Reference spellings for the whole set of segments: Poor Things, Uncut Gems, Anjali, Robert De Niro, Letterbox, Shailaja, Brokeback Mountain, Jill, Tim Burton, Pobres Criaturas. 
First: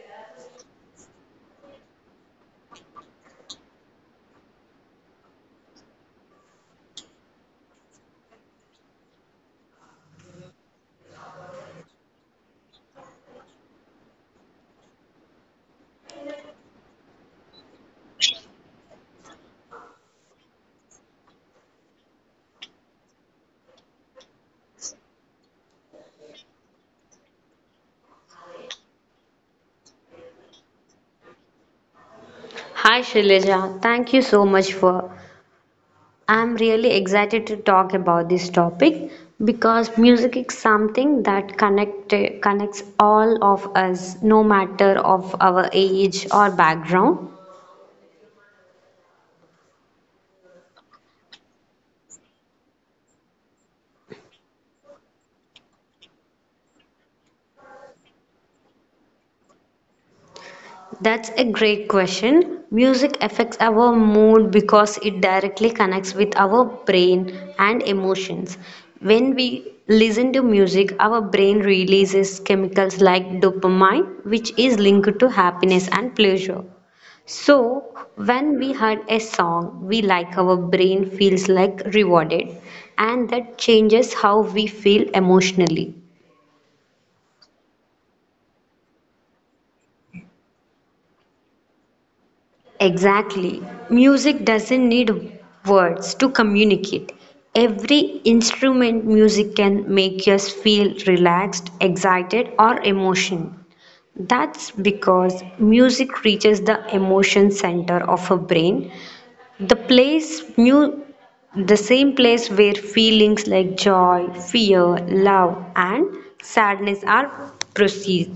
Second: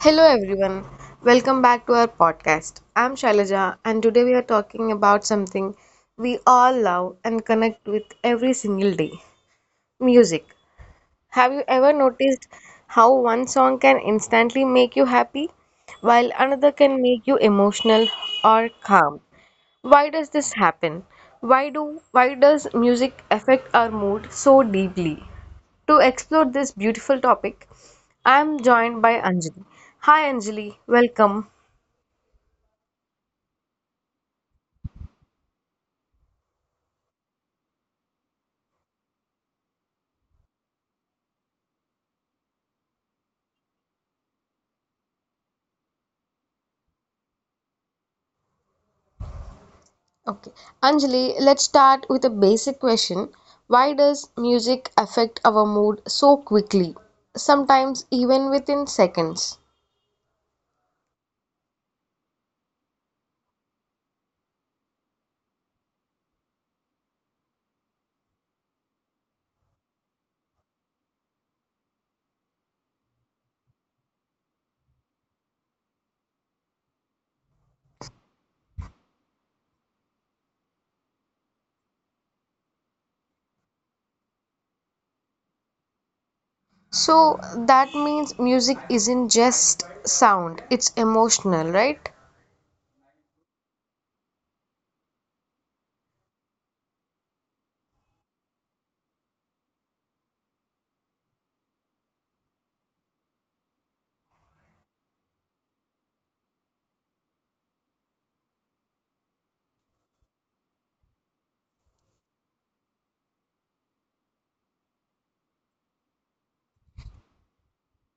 Hello everyone, welcome back to our podcast. I'm Shailaja, and today we are talking about something we all love and connect with every single day music. Have you ever noticed how one song can instantly make you happy while another can make you emotional or calm? Why does this happen? Why does music affect our mood so deeply? To explore this beautiful topic, I am joined by Anjali. Hi Anjali, welcome. Hi Shailaja, thank you so much for. I'm really excited to talk about this topic because music is something that connects all of us, no matter of our age or background. Okay, Anjali, let's start with a basic question. Why does music affect our mood so quickly? Sometimes even within seconds. That's a great question. Music affects our mood because it directly connects with our brain and emotions. When we listen to music, our brain releases chemicals like dopamine, which is linked to happiness and pleasure. So when we heard a song we like, our brain feels like rewarded, and that changes how we feel emotionally. So that means music isn't just sound, it's emotional, right? Exactly. Music doesn't need words to communicate. Every instrument music can make us feel relaxed, excited, or emotion. That's because music reaches the emotion center of a brain, the place mu- the same place where feelings like joy, fear, love, and sadness are processed.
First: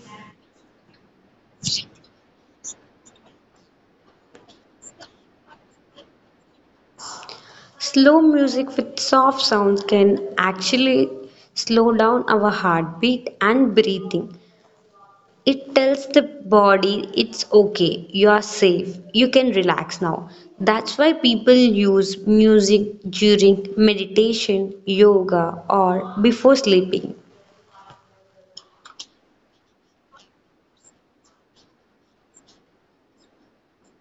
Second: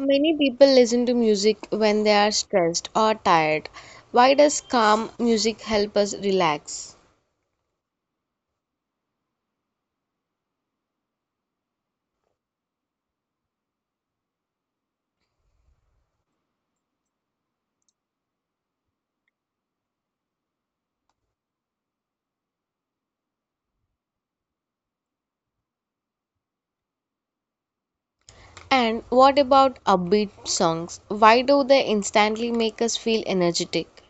Many people listen to music when they are stressed or tired. Why does calm music help us relax? Slow music with soft sounds can actually slow down our heartbeat and breathing. It tells the body it's okay, you are safe, you can relax now. That's why people use music during meditation, yoga, or before sleeping. And what about upbeat songs? Why do they instantly make us feel energetic?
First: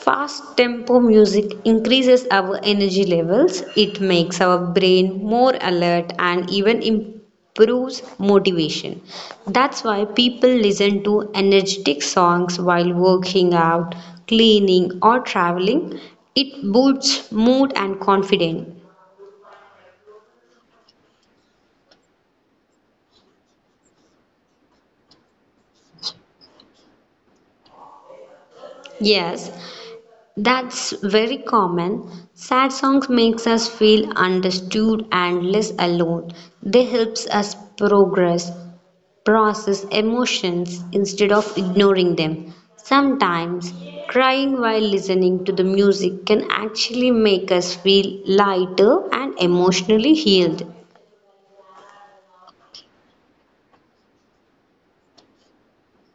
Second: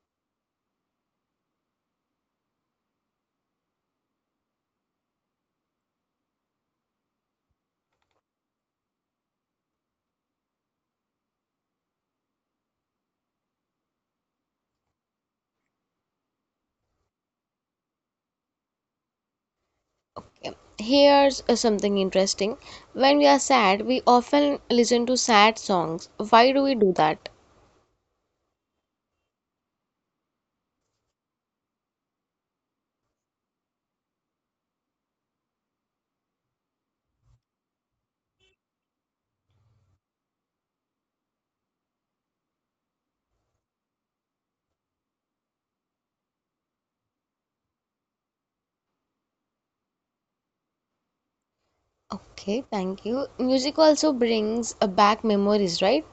Fast tempo music increases our energy levels, it makes our brain more alert and even improves motivation. That's why people listen to energetic songs while working out, cleaning, or traveling. It boosts mood and confidence. Here's something interesting. When we are sad, we often listen to sad songs. Why do we do that? Yes, that's very common. Sad songs makes us feel understood and less alone. They helps us progress. Process emotions instead of ignoring them. Sometimes, crying while listening to the music can actually make us feel lighter and emotionally healed. Okay, thank you. Music also brings back memories, right?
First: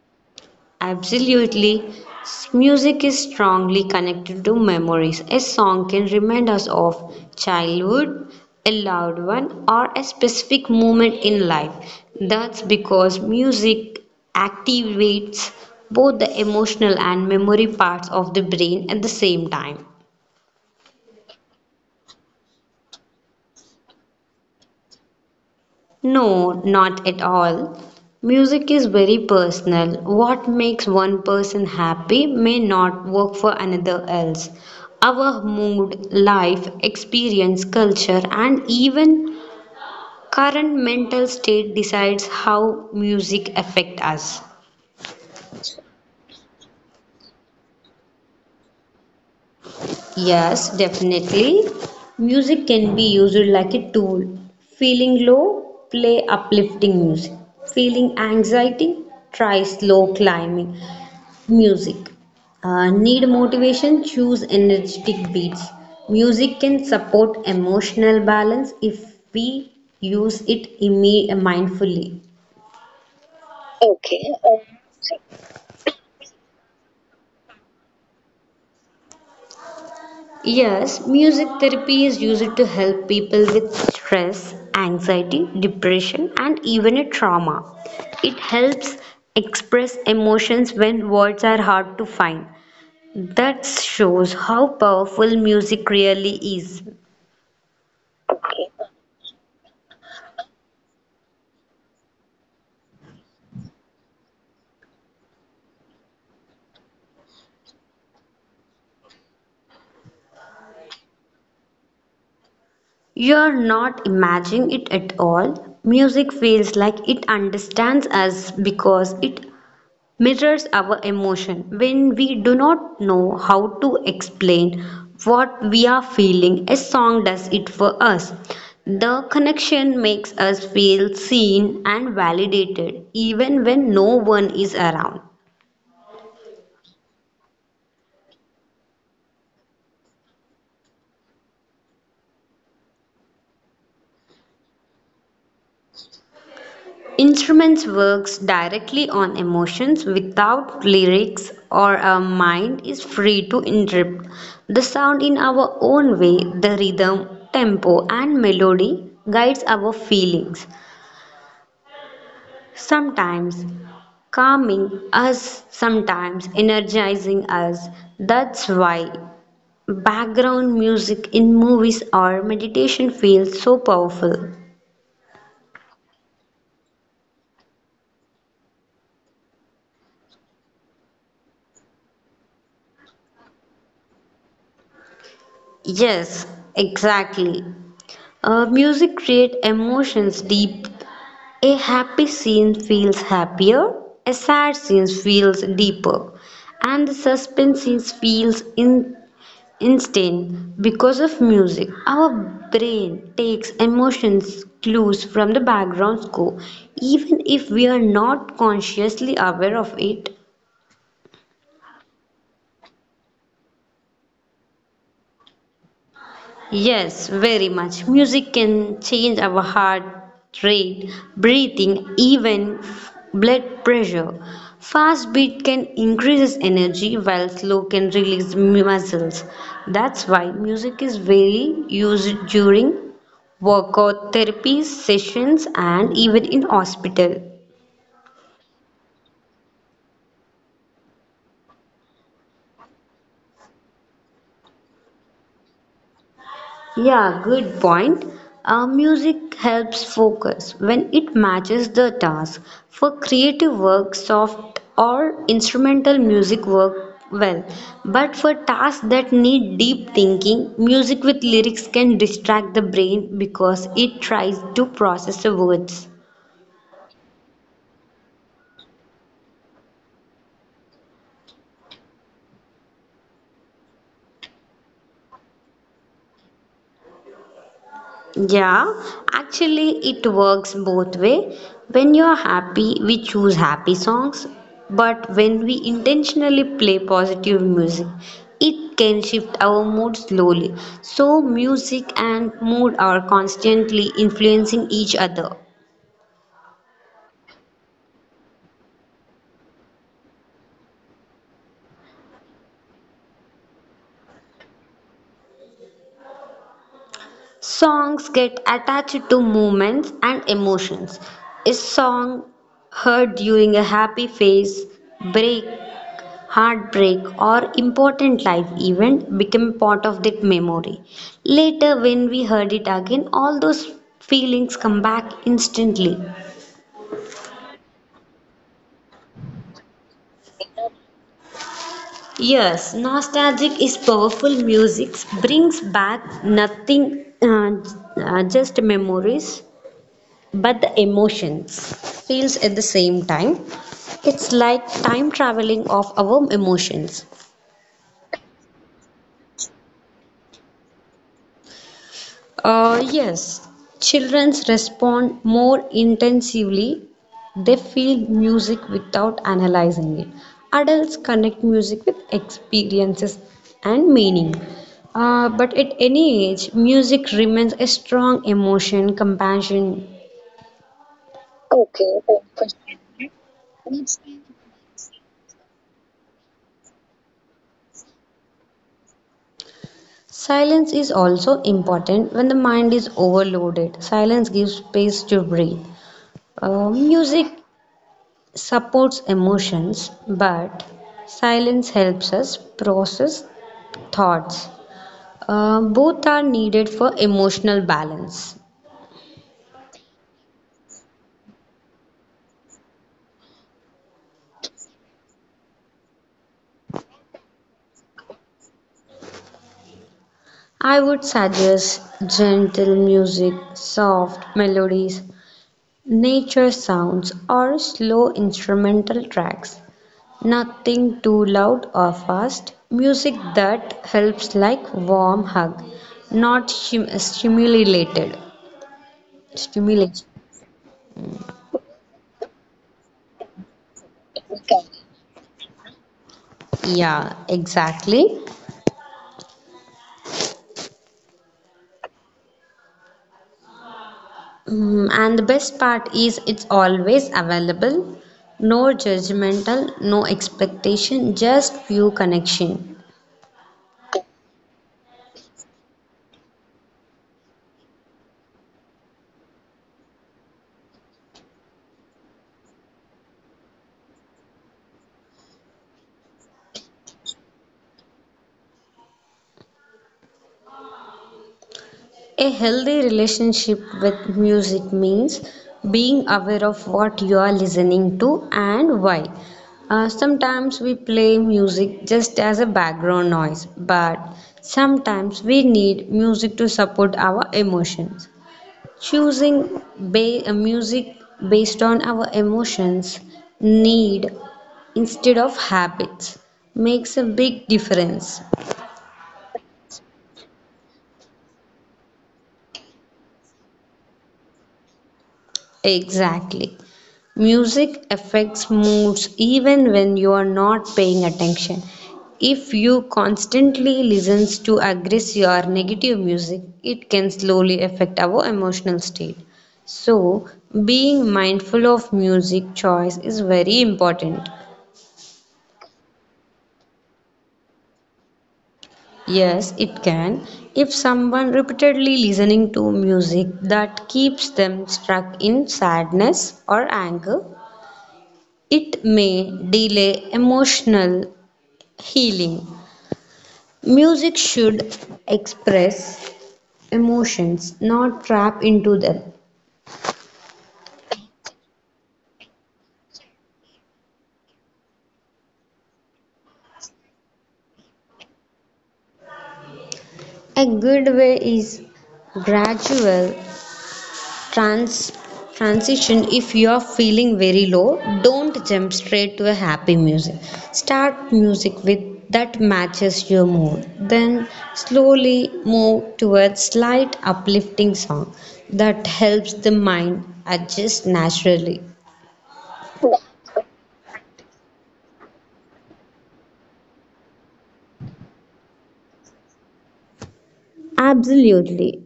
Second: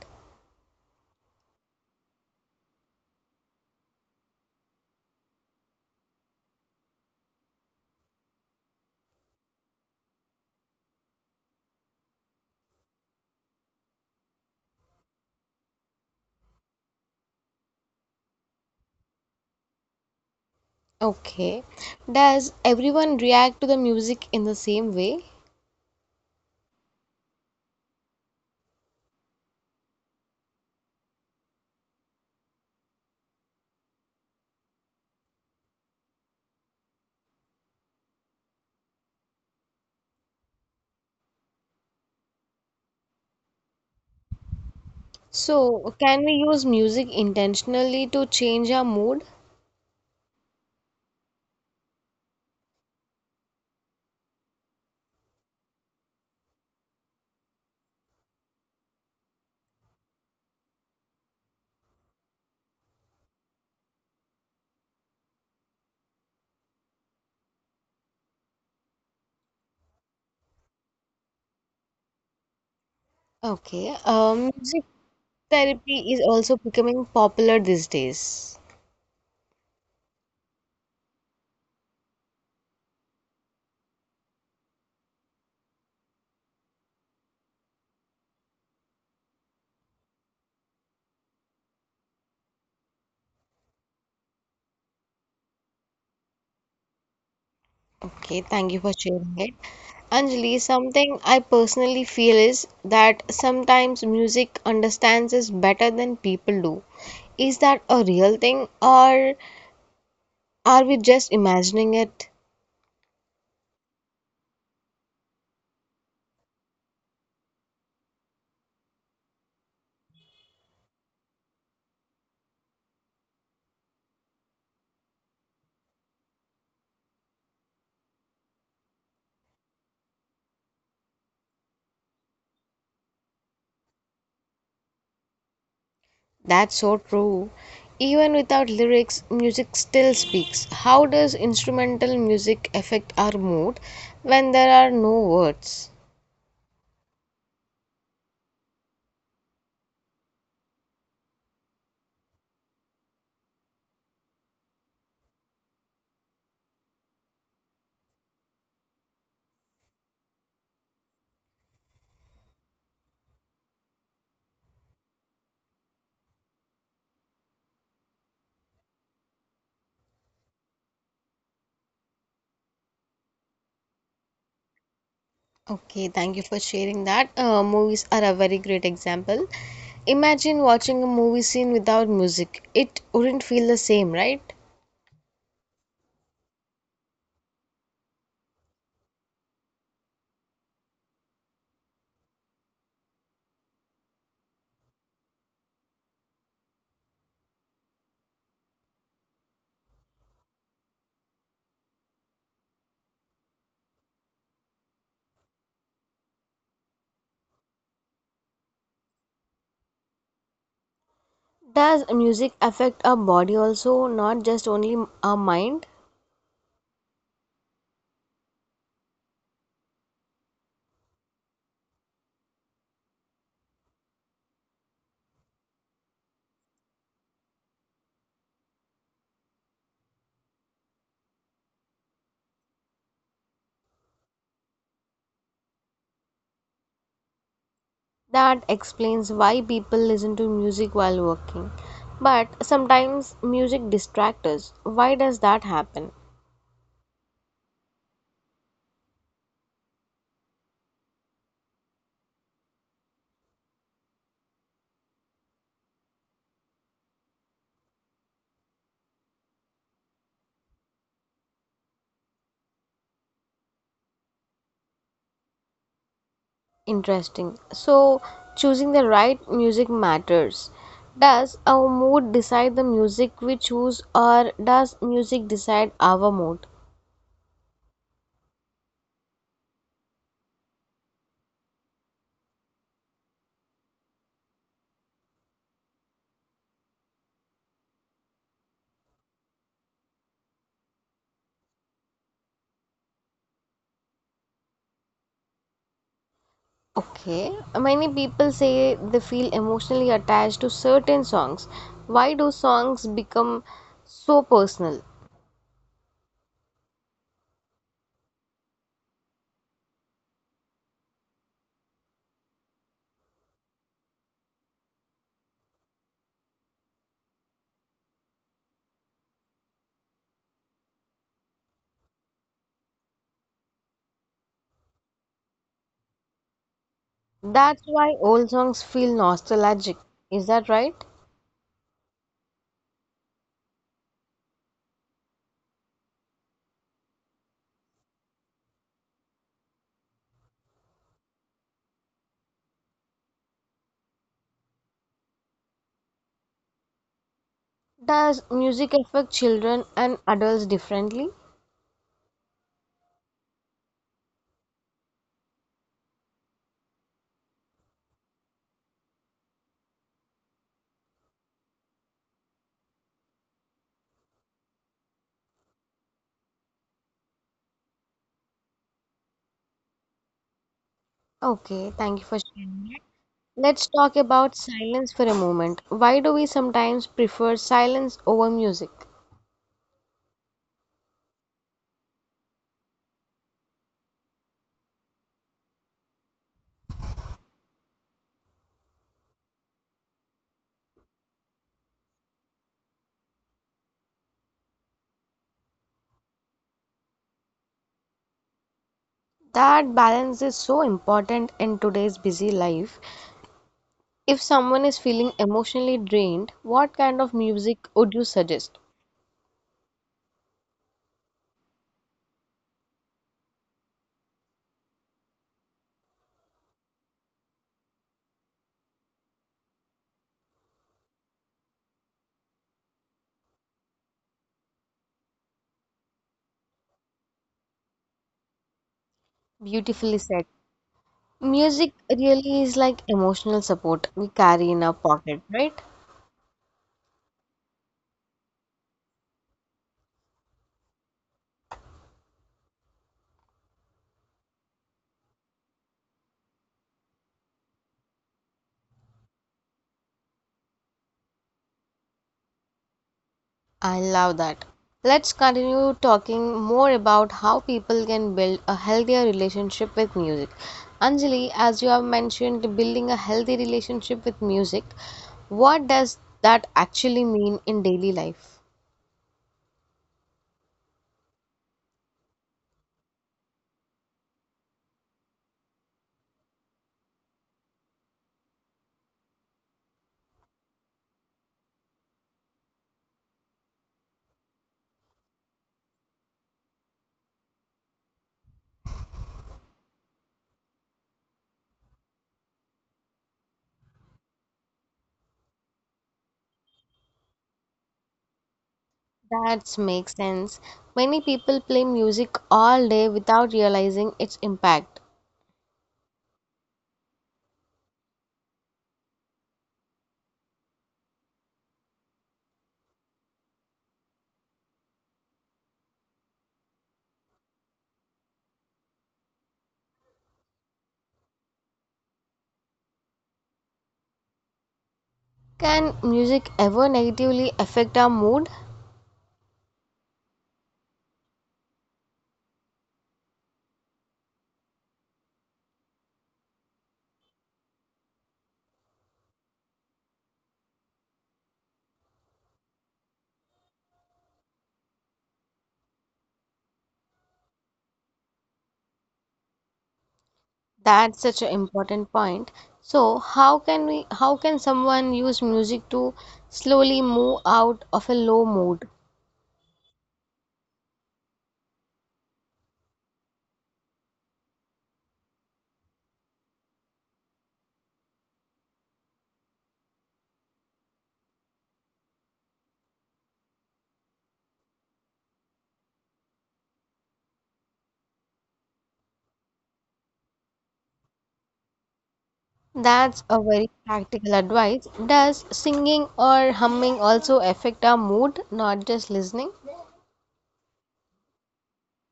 Absolutely. Music is strongly connected to memories. A song can remind us of childhood, a loved one, or a specific moment in life. That's because music activates both the emotional and memory parts of the brain at the same time. Okay. Does everyone react to the music in the same way? No, not at all. Music is very personal. What makes one person happy may not work for another else. Our mood, life, experience, culture, and even current mental state decides how music affect us. So, can we use music intentionally to change our mood? Yes, definitely. Music can be used like a tool. Feeling low, play uplifting music. Feeling anxiety, try slow climbing. Music. Need motivation? Choose energetic beats. Music can support emotional balance if we use mindfully. Okay. Music therapy is also becoming popular these days. Yes, music therapy is used to help people with stress, anxiety, depression, and even a trauma. It helps express emotions when words are hard to find. That shows how powerful music really is. Okay, thank you for sharing it. Anjali, something I personally feel is that sometimes music understands us better than people do. Is that a real thing or are we just imagining it? You're not imagining it at all. Music feels like it understands us because it mirrors our emotion. When we do not know how to explain what we are feeling, a song does it for us. The connection makes us feel seen and validated even when no one is around. That's so true. Even without lyrics, music still speaks. How does instrumental music affect our mood when there are no words? Instruments works directly on emotions without lyrics or our mind is free to interpret the sound in our own way, the rhythm tempo and melody guides our feelings, sometimes calming us, sometimes energizing us. That's why background music in movies or meditation feels so powerful. Okay, thank you for sharing that. Movies are a very great example. Imagine watching a movie scene without music. It wouldn't feel the same, right? Yes, exactly. Music creates emotions deep. A happy scene feels happier, a sad scene feels deeper, and the suspense scene feels instant because of music. Our brain takes emotions clues from the background score, even if we are not consciously aware of it. Does music affect our body also, not just only our mind? Yes, very much. Music can change our heart rate, breathing, even blood pressure. Fast beat can increase energy while slow can release muscles. That's why music is very used during workout therapy sessions and even in hospital. That explains why people listen to music while working. But sometimes music distracts us. Why does that happen? Yeah, good point. Music helps focus when it matches the task. For creative work, soft or instrumental music work well. But for tasks that need deep thinking, music with lyrics can distract the brain because it tries to process the words. Interesting. So, choosing the right music matters. Does our mood decide the music we choose, or does music decide our mood? Yeah, actually it works both way. When you're happy, we choose happy songs, but when we intentionally play positive music, it can shift our mood slowly. So music and mood are constantly influencing each other. Okay, many people say they feel emotionally attached to certain songs. Why do songs become so personal? Songs get attached to moments and emotions. A song heard during a happy phase, break, heartbreak, or important life event became part of that memory. Later, when we heard it again, all those feelings come back instantly. That's why old songs feel nostalgic. Is that right? Yes, nostalgic is powerful music, brings back nothing, just memories, but the emotions feels at the same time. It's like time traveling of our emotions. Does music affect children and adults differently? Yes, children respond more intensively. They feel music without analyzing it. Adults connect music with experiences and meaning. But at any age, music remains a strong emotion, compassion. Okay, thank you for sharing that. Let's talk about silence for a moment. Why do we sometimes prefer silence over music? Silence is also important when the mind is overloaded. Silence gives space to breathe. Music supports emotions, but silence helps us process thoughts. Both are needed for emotional balance. That balance is so important in today's busy life. If someone is feeling emotionally drained, what kind of music would you suggest? I would suggest gentle music, soft melodies, nature sounds, or slow instrumental tracks. Nothing too loud or fast. Music that helps, like warm hug, not stimulated. Beautifully Stimulation. said. Music really is like emotional support we carry in our pocket, right? Yeah, exactly. And the best part is it's always available. No judgmental, no expectation, just pure connection. I love that. Let's continue talking more about how people can build a healthier relationship with music. Anjali, as you have mentioned, building a healthy relationship with music, what does that actually mean in daily life? A healthy relationship with music means being aware of what you are listening to and why. Sometimes we play music just as a background noise, but sometimes we need music to support our emotions. Choosing music based on our emotions, need, instead of habits makes a big difference. That makes sense. Many people play music all day without realizing its impact. Exactly. Music affects moods even when you are not paying attention. If you constantly listens to aggressive or negative music, it can slowly affect our emotional state. So, being mindful of music choice is very important. Can music ever negatively affect our mood? Yes, it can. If someone repeatedly listening to music that keeps them stuck in sadness or anger, it may delay emotional healing. Music should express emotions, not trap into them. That's such an important point. So, how can someone use music to slowly move out of a low mood? A good way is gradual trans transition. If you are feeling very low, don't jump straight to a happy music, start music with that matches your mood, then slowly move towards slight uplifting song. That helps the mind adjust naturally. That's a very practical advice. Does singing or humming also affect our mood, not just listening? Absolutely.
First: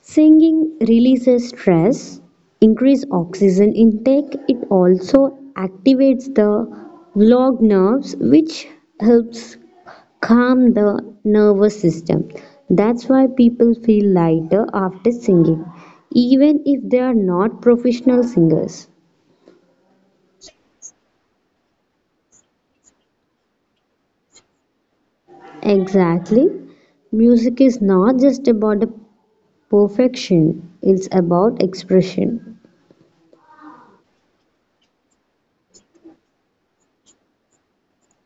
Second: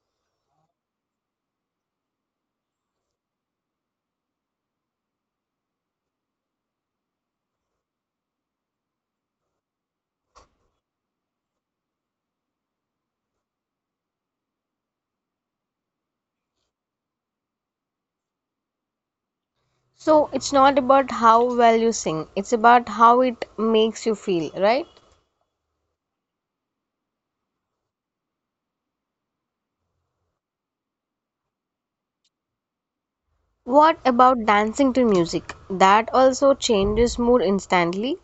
Singing releases stress, increase oxygen intake, it also activates the vagus nerves which helps calm the nervous system. That's why people feel lighter after singing, even if they are not professional singers. So, it's not about how well you sing, it's about how it makes you feel, right? Exactly. Music is not just about the perfection, it's about expression. What about dancing to music? That also changes mood instantly.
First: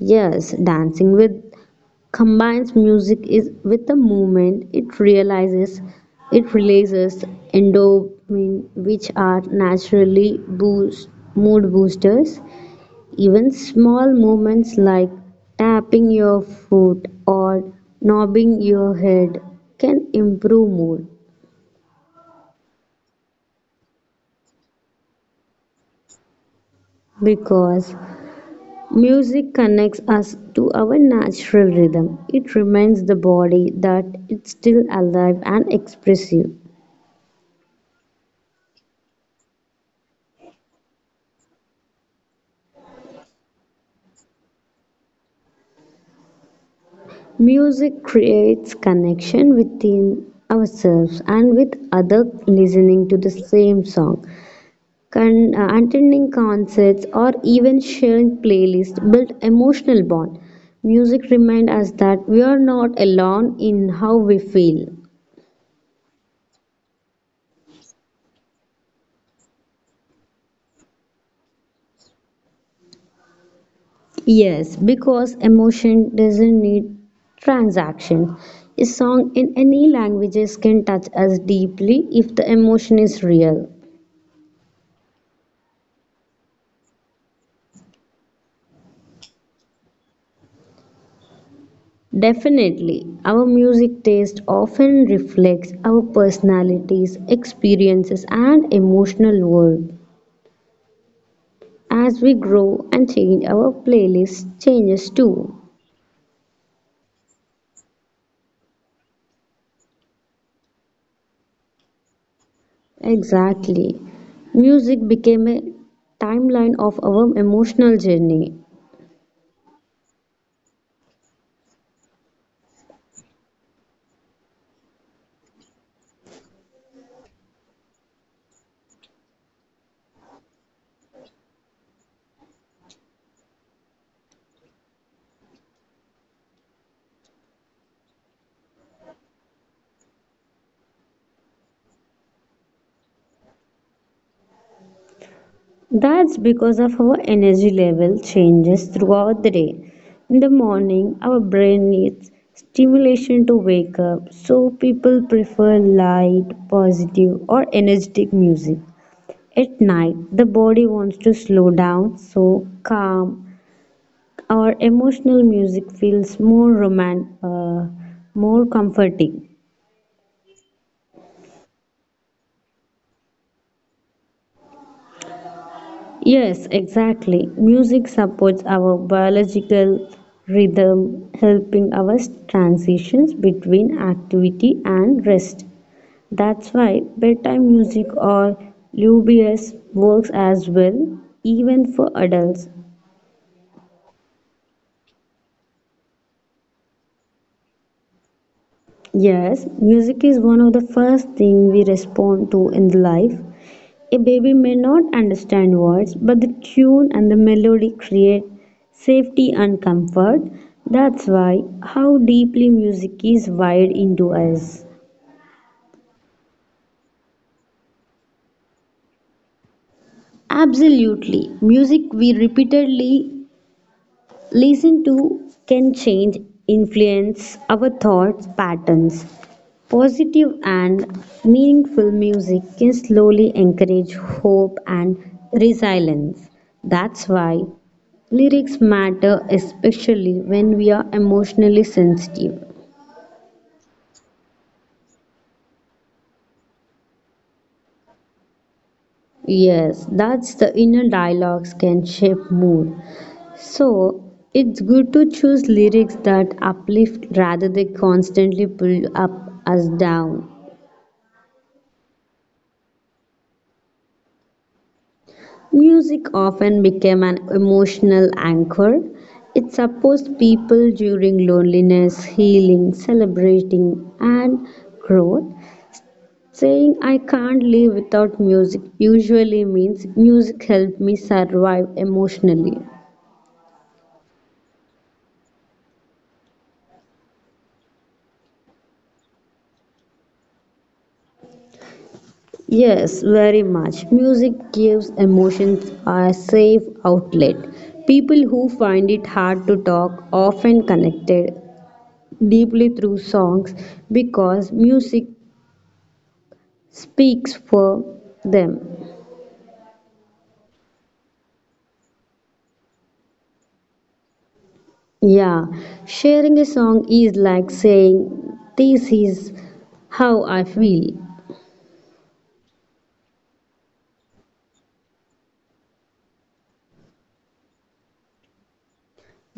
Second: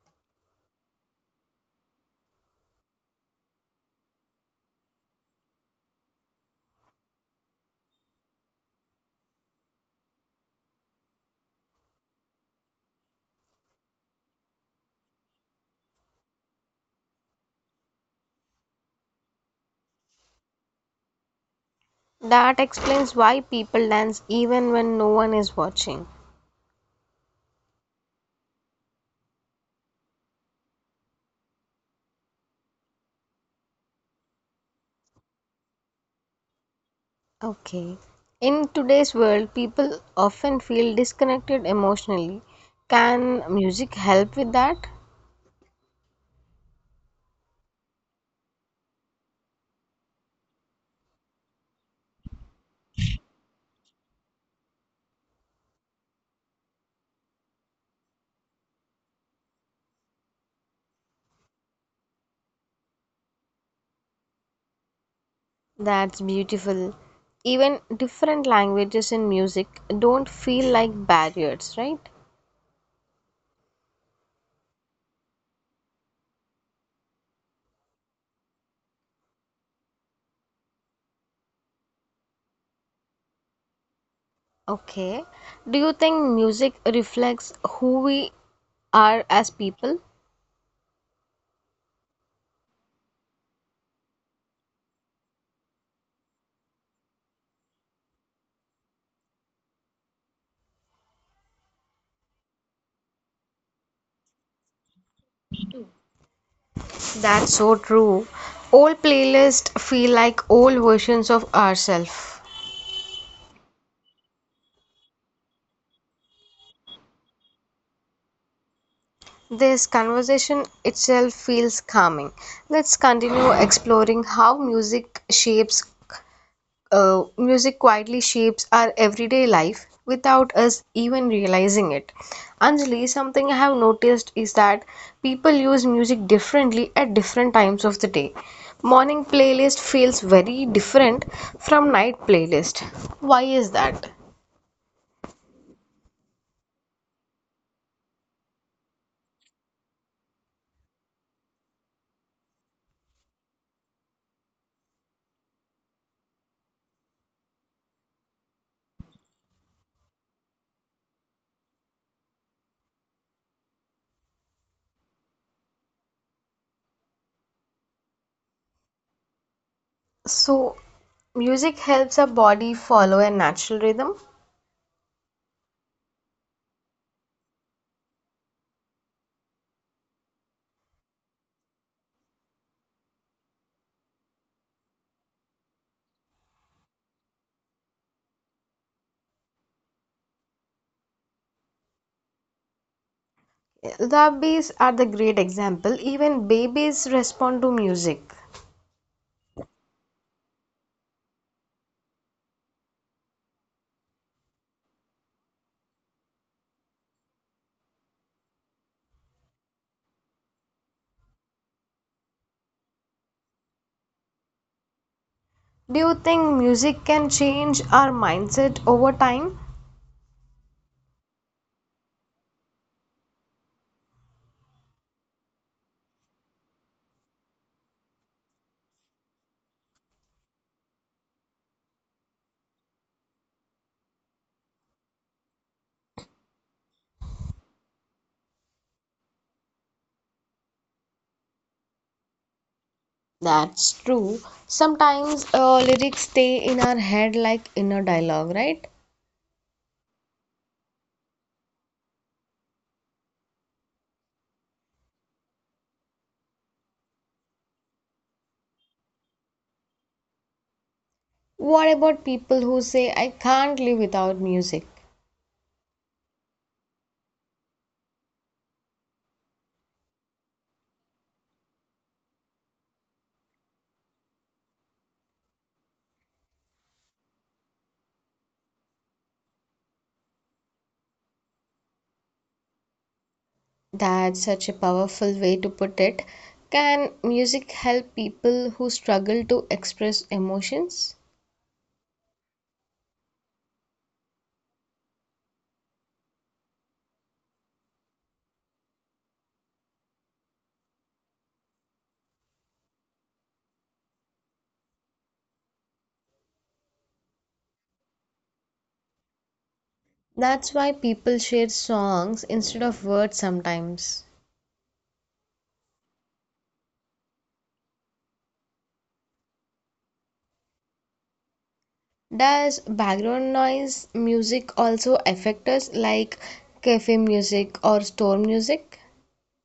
Yes, dancing with combines music is with the movement. It releases endorphin which are naturally boost mood boosters. Even small movements like tapping your foot or nodding your head can improve mood That explains why people dance even when no one is watching. because music connects us to our natural rhythm. It reminds the body that it's still alive and expressive. Okay. In today's world, people often feel disconnected emotionally. Can music help with that? Music creates connection within ourselves and with others listening to the same song. Attending concerts, or even sharing playlists build emotional bond. Music reminds us that we are not alone in how we feel. That's beautiful. Even different languages in music don't feel like barriers, right? Yes, because emotion doesn't need transaction. A song in any languages can touch us deeply if the emotion is real. Okay. Do you think music reflects who we are as people? Definitely, our music taste often reflects our personalities, experiences, and emotional world. As we grow and change, our playlist changes too. That's so true. Old playlists feel like old versions of ourselves. Exactly. Music became a timeline of our emotional journey. This conversation itself feels calming. Let's continue exploring how music quietly shapes our everyday life without us even realizing it. Anjali, something I have noticed is that people use music differently at different times of the day. Morning playlist feels very different from night playlist. Why is that? That's because of our energy level changes throughout the day. In the morning, our brain needs stimulation to wake up, so people prefer light, positive, or energetic music. At night, the body wants to slow down, so calm, our emotional music feels more comforting. So, music helps our body follow a natural rhythm. Yes, exactly. Music supports our biological rhythm, helping our transitions between activity and rest. That's why bedtime music or lullabies works as well, even for adults. The are the great example. Even babies respond to music. Yes, music is one of the first things we respond to in life. A baby may not understand words, but the tune and the melody create safety and comfort. That's why how deeply music is wired into us. Do you think music can change our mindset over time? Absolutely. Music we repeatedly listen to can influence our thoughts, patterns. Positive and meaningful music can slowly encourage hope and resilience. That's why lyrics matter, especially when we are emotionally sensitive. That's true. Sometimes lyrics stay in our head like inner dialogue, right? Yes, that's the inner dialogues can shape mood. So it's good to choose lyrics that uplift rather than constantly pull up us down. What about people who say, I can't live without music? Music often became an emotional anchor. It supports people during loneliness, healing, celebrating, and growth. Saying I can't live without music usually means music helped me survive emotionally. That's such a powerful way to put it. Can music help people who struggle to express emotions? Yes, very much. Music gives emotions a safe outlet. People who find it hard to talk often connected deeply through songs because music speaks for them. That's why people share songs instead of words sometimes. Yeah, sharing a song is like saying, this is how I feel. Does background noise music also affect us like cafe music or store music?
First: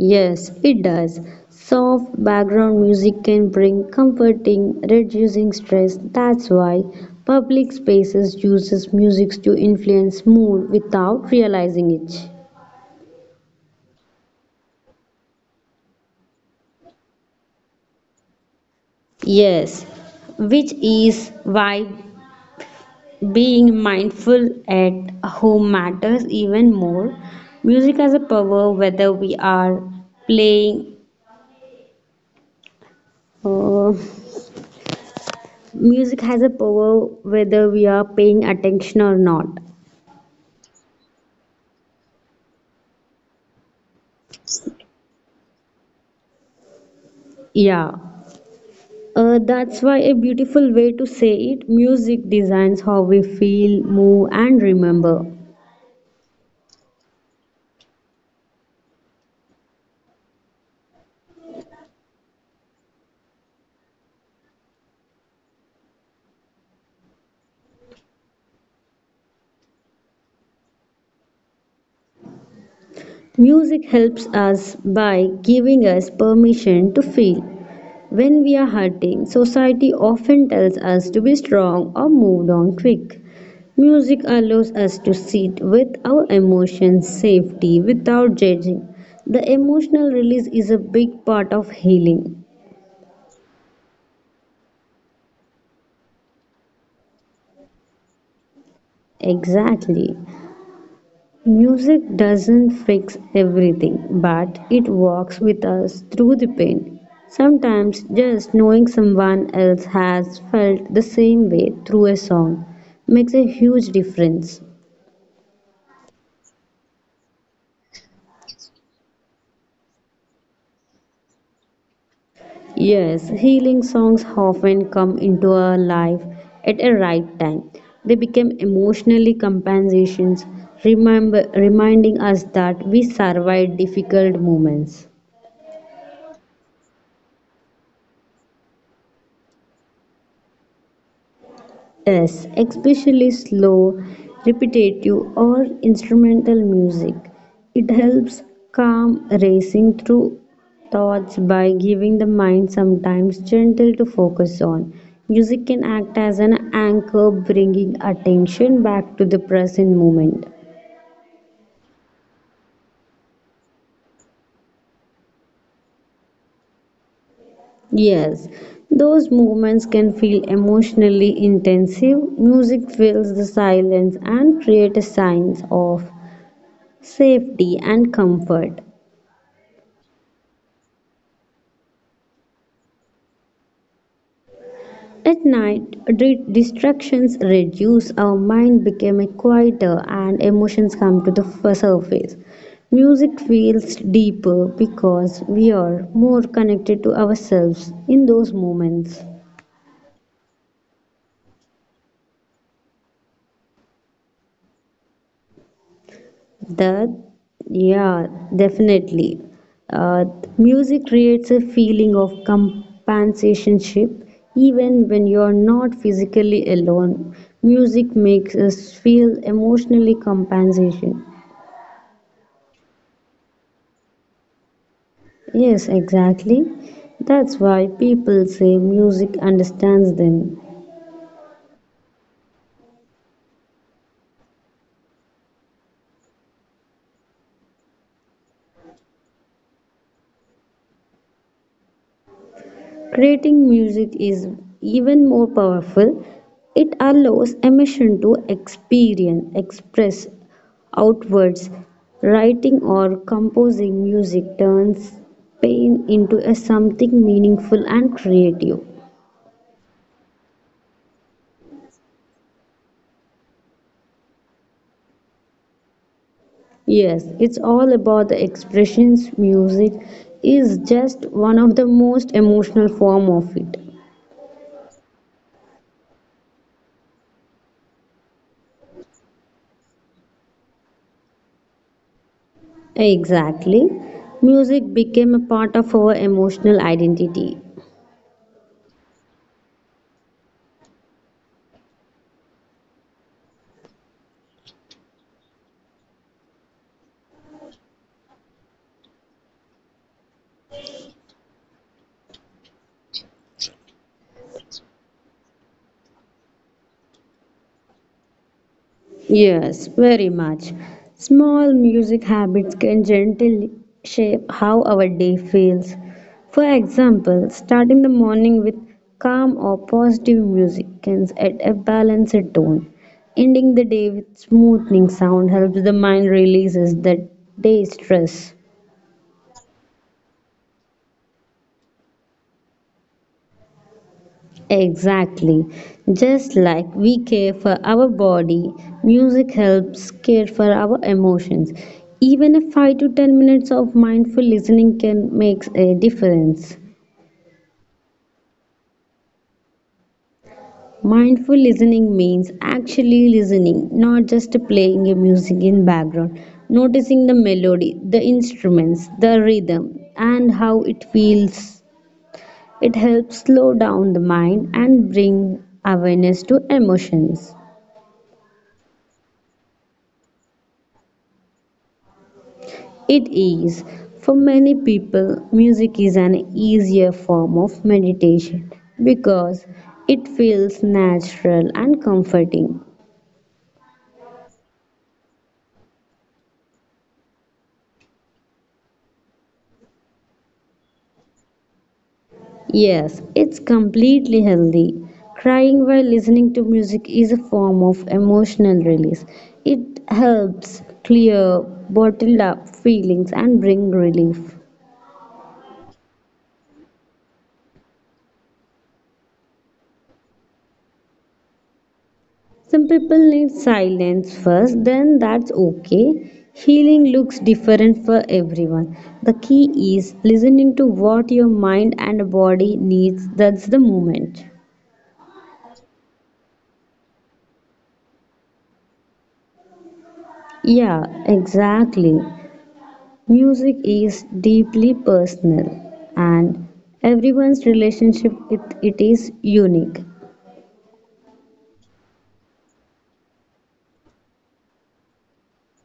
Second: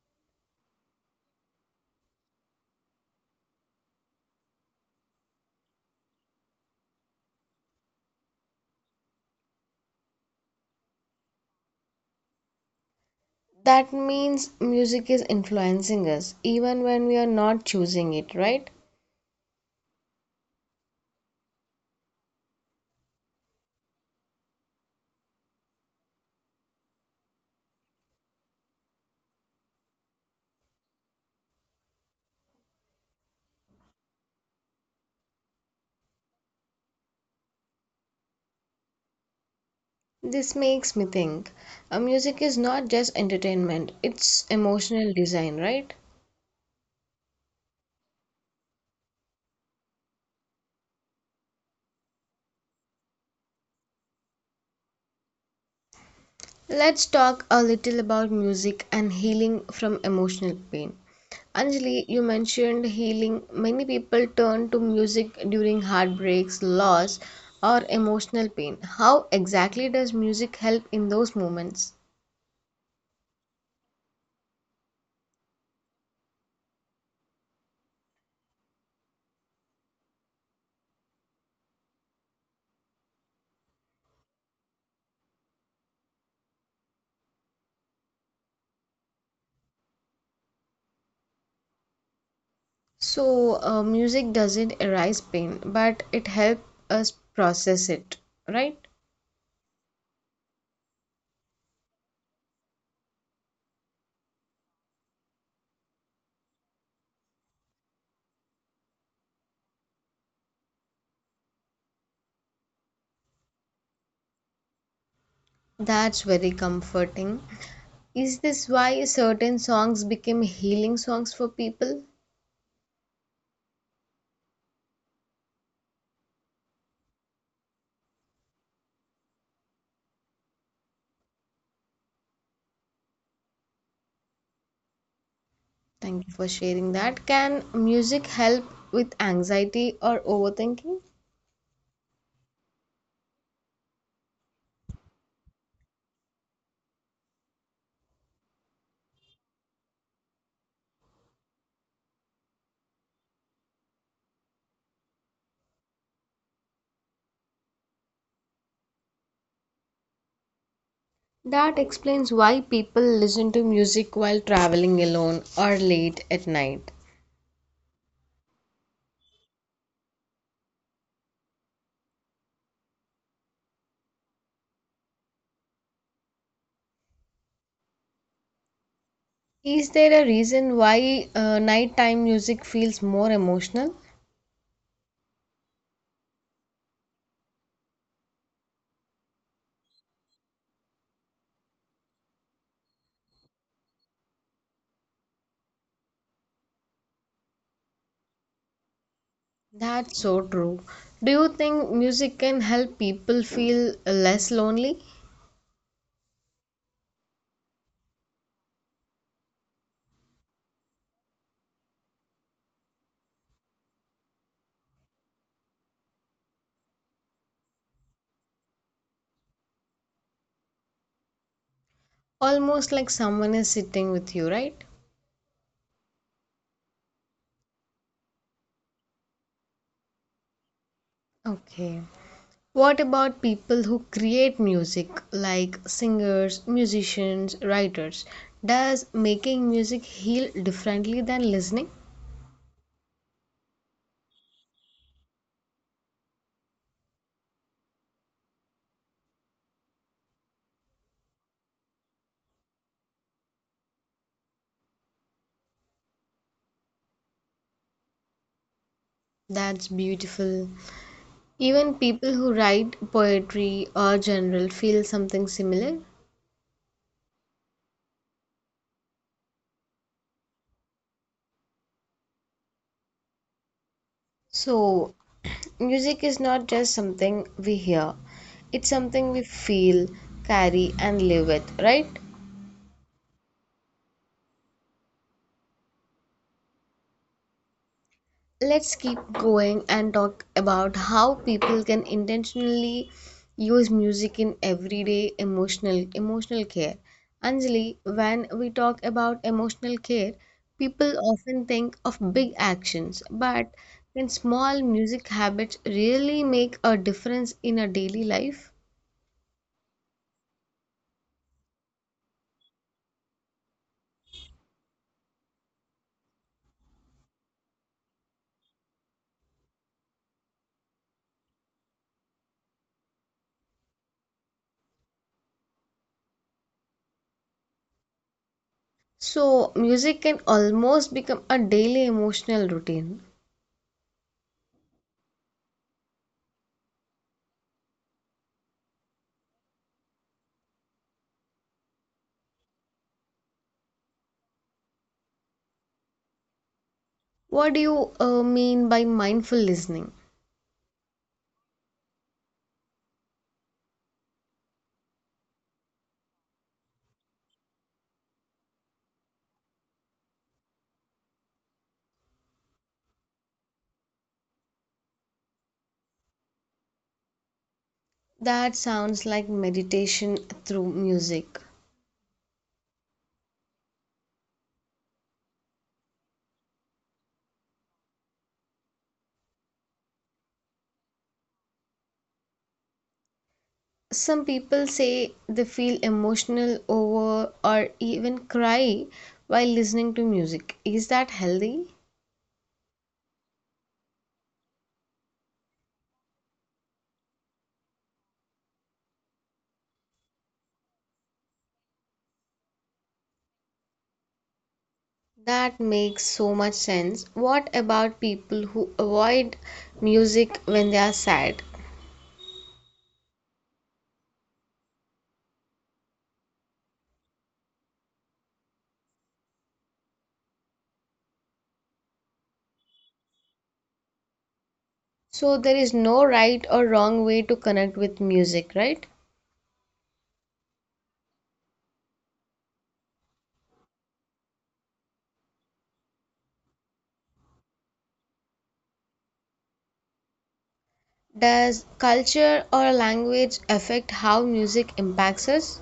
Yes, it does. Soft background music can bring comforting, reducing stress. That's why public spaces uses music to influence mood without realizing it. That means music is influencing us even when we are not choosing it, right? Yes, which is why being mindful at home matters even more. Music has a power whether we are playing uh, Music has a power whether we are paying attention or not. This makes me think. Music is not just entertainment, it's emotional design, right? Yeah. That's why a beautiful way to say it music designs how we feel, move, and remember. Let's talk a little about music and healing from emotional pain. Anjali, you mentioned healing. Many people turn to music during heartbreaks, loss, or emotional pain. How exactly does music help in those moments? Music helps us by giving us permission to feel. When we are hurting, society often tells us to be strong or moved on quick. Music allows us to sit with our emotions safely without judging. The emotional release is a big part of healing. So, music doesn't erase pain, but it helps us process it, right? Exactly. Music doesn't fix everything, but it walks with us through the pain. Sometimes just knowing someone else has felt the same way through a song makes a huge difference. That's very comforting. Is this why certain songs became healing songs for people? Yes, healing songs often come into our life at a right time. They become emotionally compensations, remember, reminding us that we survived difficult moments. Thank you for sharing that. Can music help with anxiety or overthinking? Yes, especially slow, repetitive, or instrumental music. It helps calm racing through thoughts by giving the mind sometimes gentle to focus on. Music can act as an anchor, bringing attention back to the present moment. That explains why people listen to music while traveling alone or late at night. Yes, those movements can feel emotionally intensive. Music fills the silence and creates a sense of safety and comfort. Is there a reason why nighttime music feels more emotional? At night, distractions reduce, our mind becomes quieter, and emotions come to the surface. Music feels deeper because we are more connected to ourselves in those moments. That's so true. Do you think music can help people feel less lonely? That, yeah, definitely. Uh, Music creates a feeling of companionship, even when you're not physically alone. Music makes us feel emotionally compensation. Almost like someone is sitting with you, right? Yes, exactly. That's why people say music understands them. Okay. What about people who create music, like singers, musicians, writers? Does making music heal differently than listening? Creating music is even more powerful. It allows emotion to experience, express outwards. Writing or composing music turns pain into a something meaningful and creative. That's beautiful. Even people who write poetry or general feel something similar. Yes, it's all about the expressions. Music is just one of the most emotional form of it. So, music is not just something we hear, it's something we feel, carry, and live with, right? Exactly. Music became a part of our emotional identity. Let's keep going and talk about how people can intentionally use music in everyday emotional care. Anjali, when we talk about emotional care, people often think of big actions, but can small music habits really make a difference in a daily life? Yes, very much. Small music habits can gently shape how our day feels. For example, starting the morning with calm or positive music can set a balanced tone. Ending the day with smoothing sound helps the mind releases the day's stress. So, music can almost become a daily emotional routine. Exactly. Just like we care for our body, music helps care for our emotions. Even a 5 to 10 minutes of mindful listening can make a difference. What do you mean by mindful listening? Mindful listening means actually listening, not just playing a music in background, noticing the melody, the instruments, the rhythm and how it feels. It helps slow down the mind and bring awareness to emotions. That sounds like meditation through music. It is, for many people, music is an easier form of meditation because it feels natural and comforting. Some people say they feel emotional over or even cry while listening to music. Is that healthy? Yes, it's completely healthy. Crying while listening to music is a form of emotional release. It helps clear bottled up feelings and bring relief. That makes so much sense. What about people who avoid music when they are sad? Some people need silence first, then that's okay. Healing looks different for everyone. The key is listening to what your mind and body needs. That's the moment. So there is no right or wrong way to connect with music, right? Yeah, exactly. Music is deeply personal, and everyone's relationship with it is unique. Does culture or language affect how music impacts us?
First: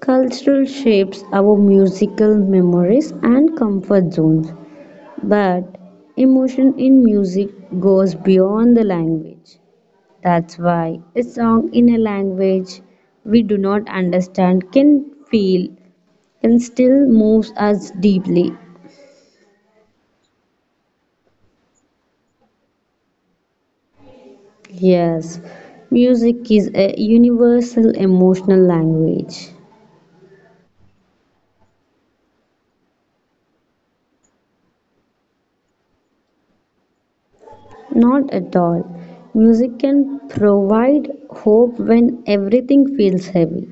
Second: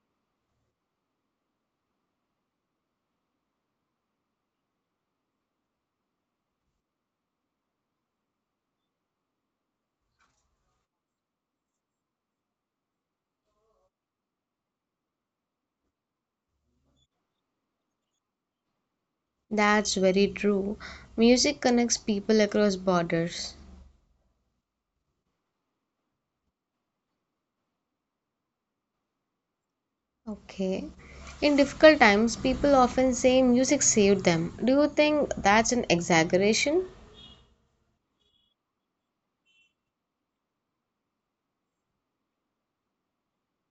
Cultural shapes our musical memories and comfort zones. But emotion in music goes beyond the language. That's why a song in a language we do not understand can feel can still moves us deeply. That's very true. Music connects people across borders. Yes, music is a universal emotional language. Okay. In difficult times, people often say music saved them. Do you think that's an exaggeration? Not at all. Music can provide hope when everything feels heavy.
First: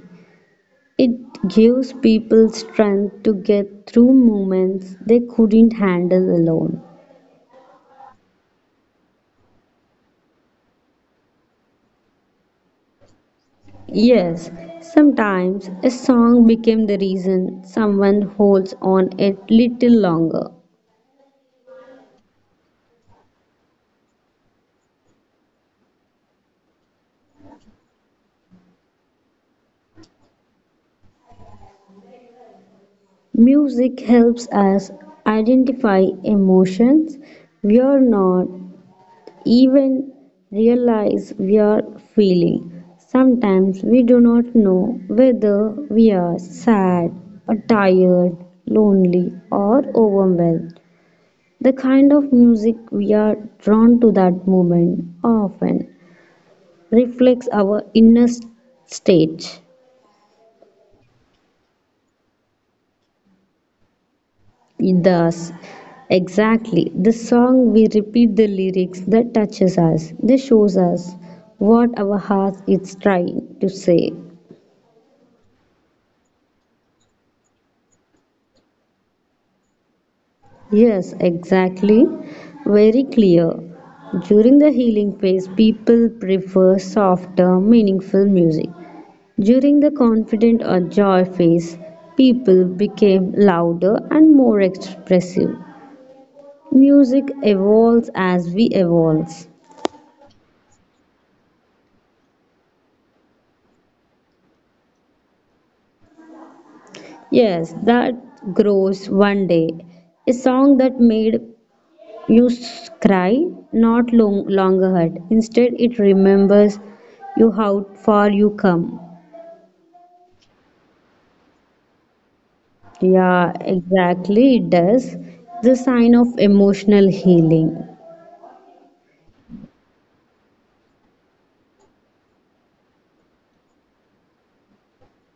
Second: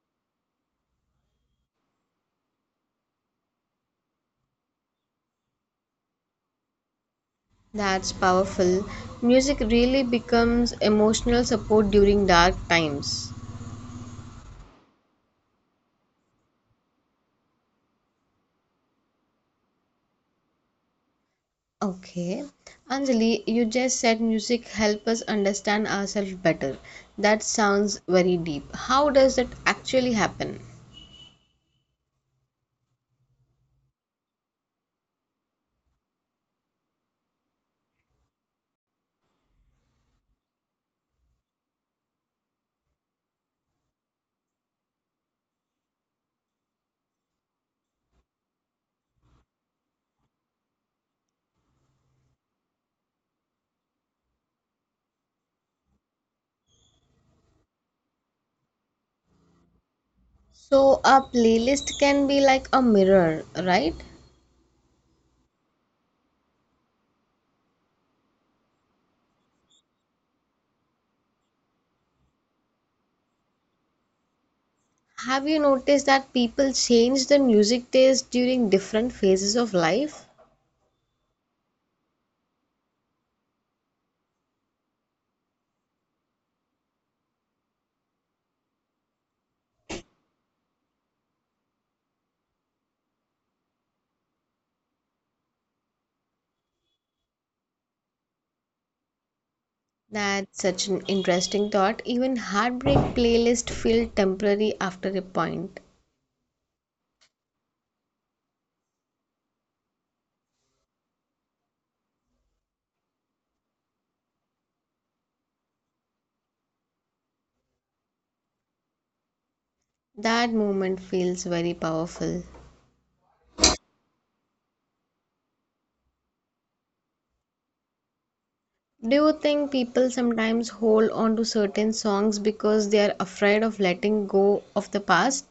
It gives people strength to get through moments they couldn't handle alone. That's powerful. Music really becomes emotional support during dark times. Yes, sometimes a song became the reason someone holds on it little longer. Okay. Anjali, you just said music help us understand ourselves better. That sounds very deep. How does that actually happen? Music helps us identify emotions we are not even realize we are feeling. Sometimes we do not know whether we are sad or tired, lonely or overwhelmed. The kind of music we are drawn to that moment often reflects our inner state. So a playlist can be like a mirror, right? Thus, exactly the song we repeat the lyrics that touches us, that shows us what our heart is trying to say. Have you noticed that people change their music taste during different phases of life? Yes, exactly. Very clear. During the healing phase, people prefer softer, meaningful music. During the confident or joy phase, people became louder and more expressive. Music evolves as we evolve. That's such an interesting thought. Even heartbreak playlists feel temporary after a point. Yes, that grows one day. A song that made you cry not long, longer hurt. Instead, it remembers you how far you come. That moment feels very powerful. Yeah, exactly. It does. The sign of emotional healing. Do you think people sometimes hold on to certain songs because they are afraid of letting go of the past?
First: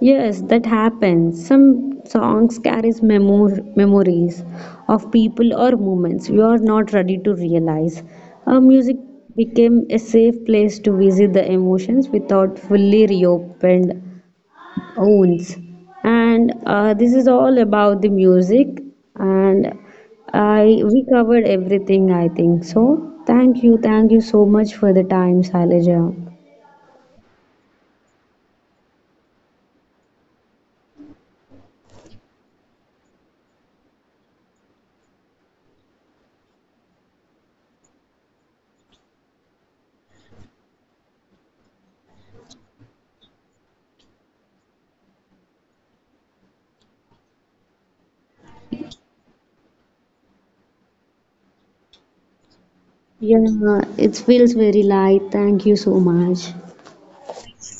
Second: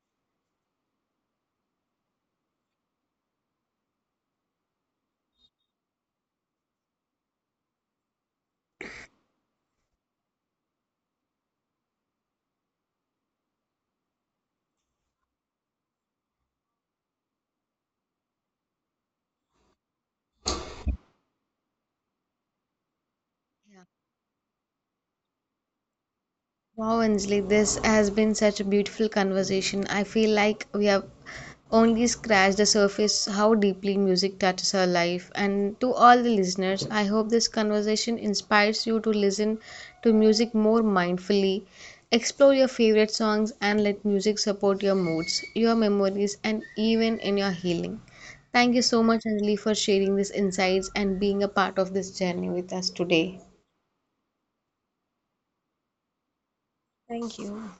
Yes, that happens. Some songs carries memories of people or moments you are not ready to realize. Music became a safe place to visit the emotions without fully reopened owns. And this is all about the music. And I We covered everything, I think so. Thank you, thank you so much for the time, Shailaja. Wow, Anjali, this has been such a beautiful conversation. I feel like we have only scratched the surface how deeply music touches our life. And to all the listeners, I hope this conversation inspires you to listen to music more mindfully. Explore your favorite songs and let music support your moods, your memories, and even in your healing. Thank you so much, Anjali, for sharing these insights and being a part of this journey with us today. Yeah, it feels very light. Thank you so much. Thank you.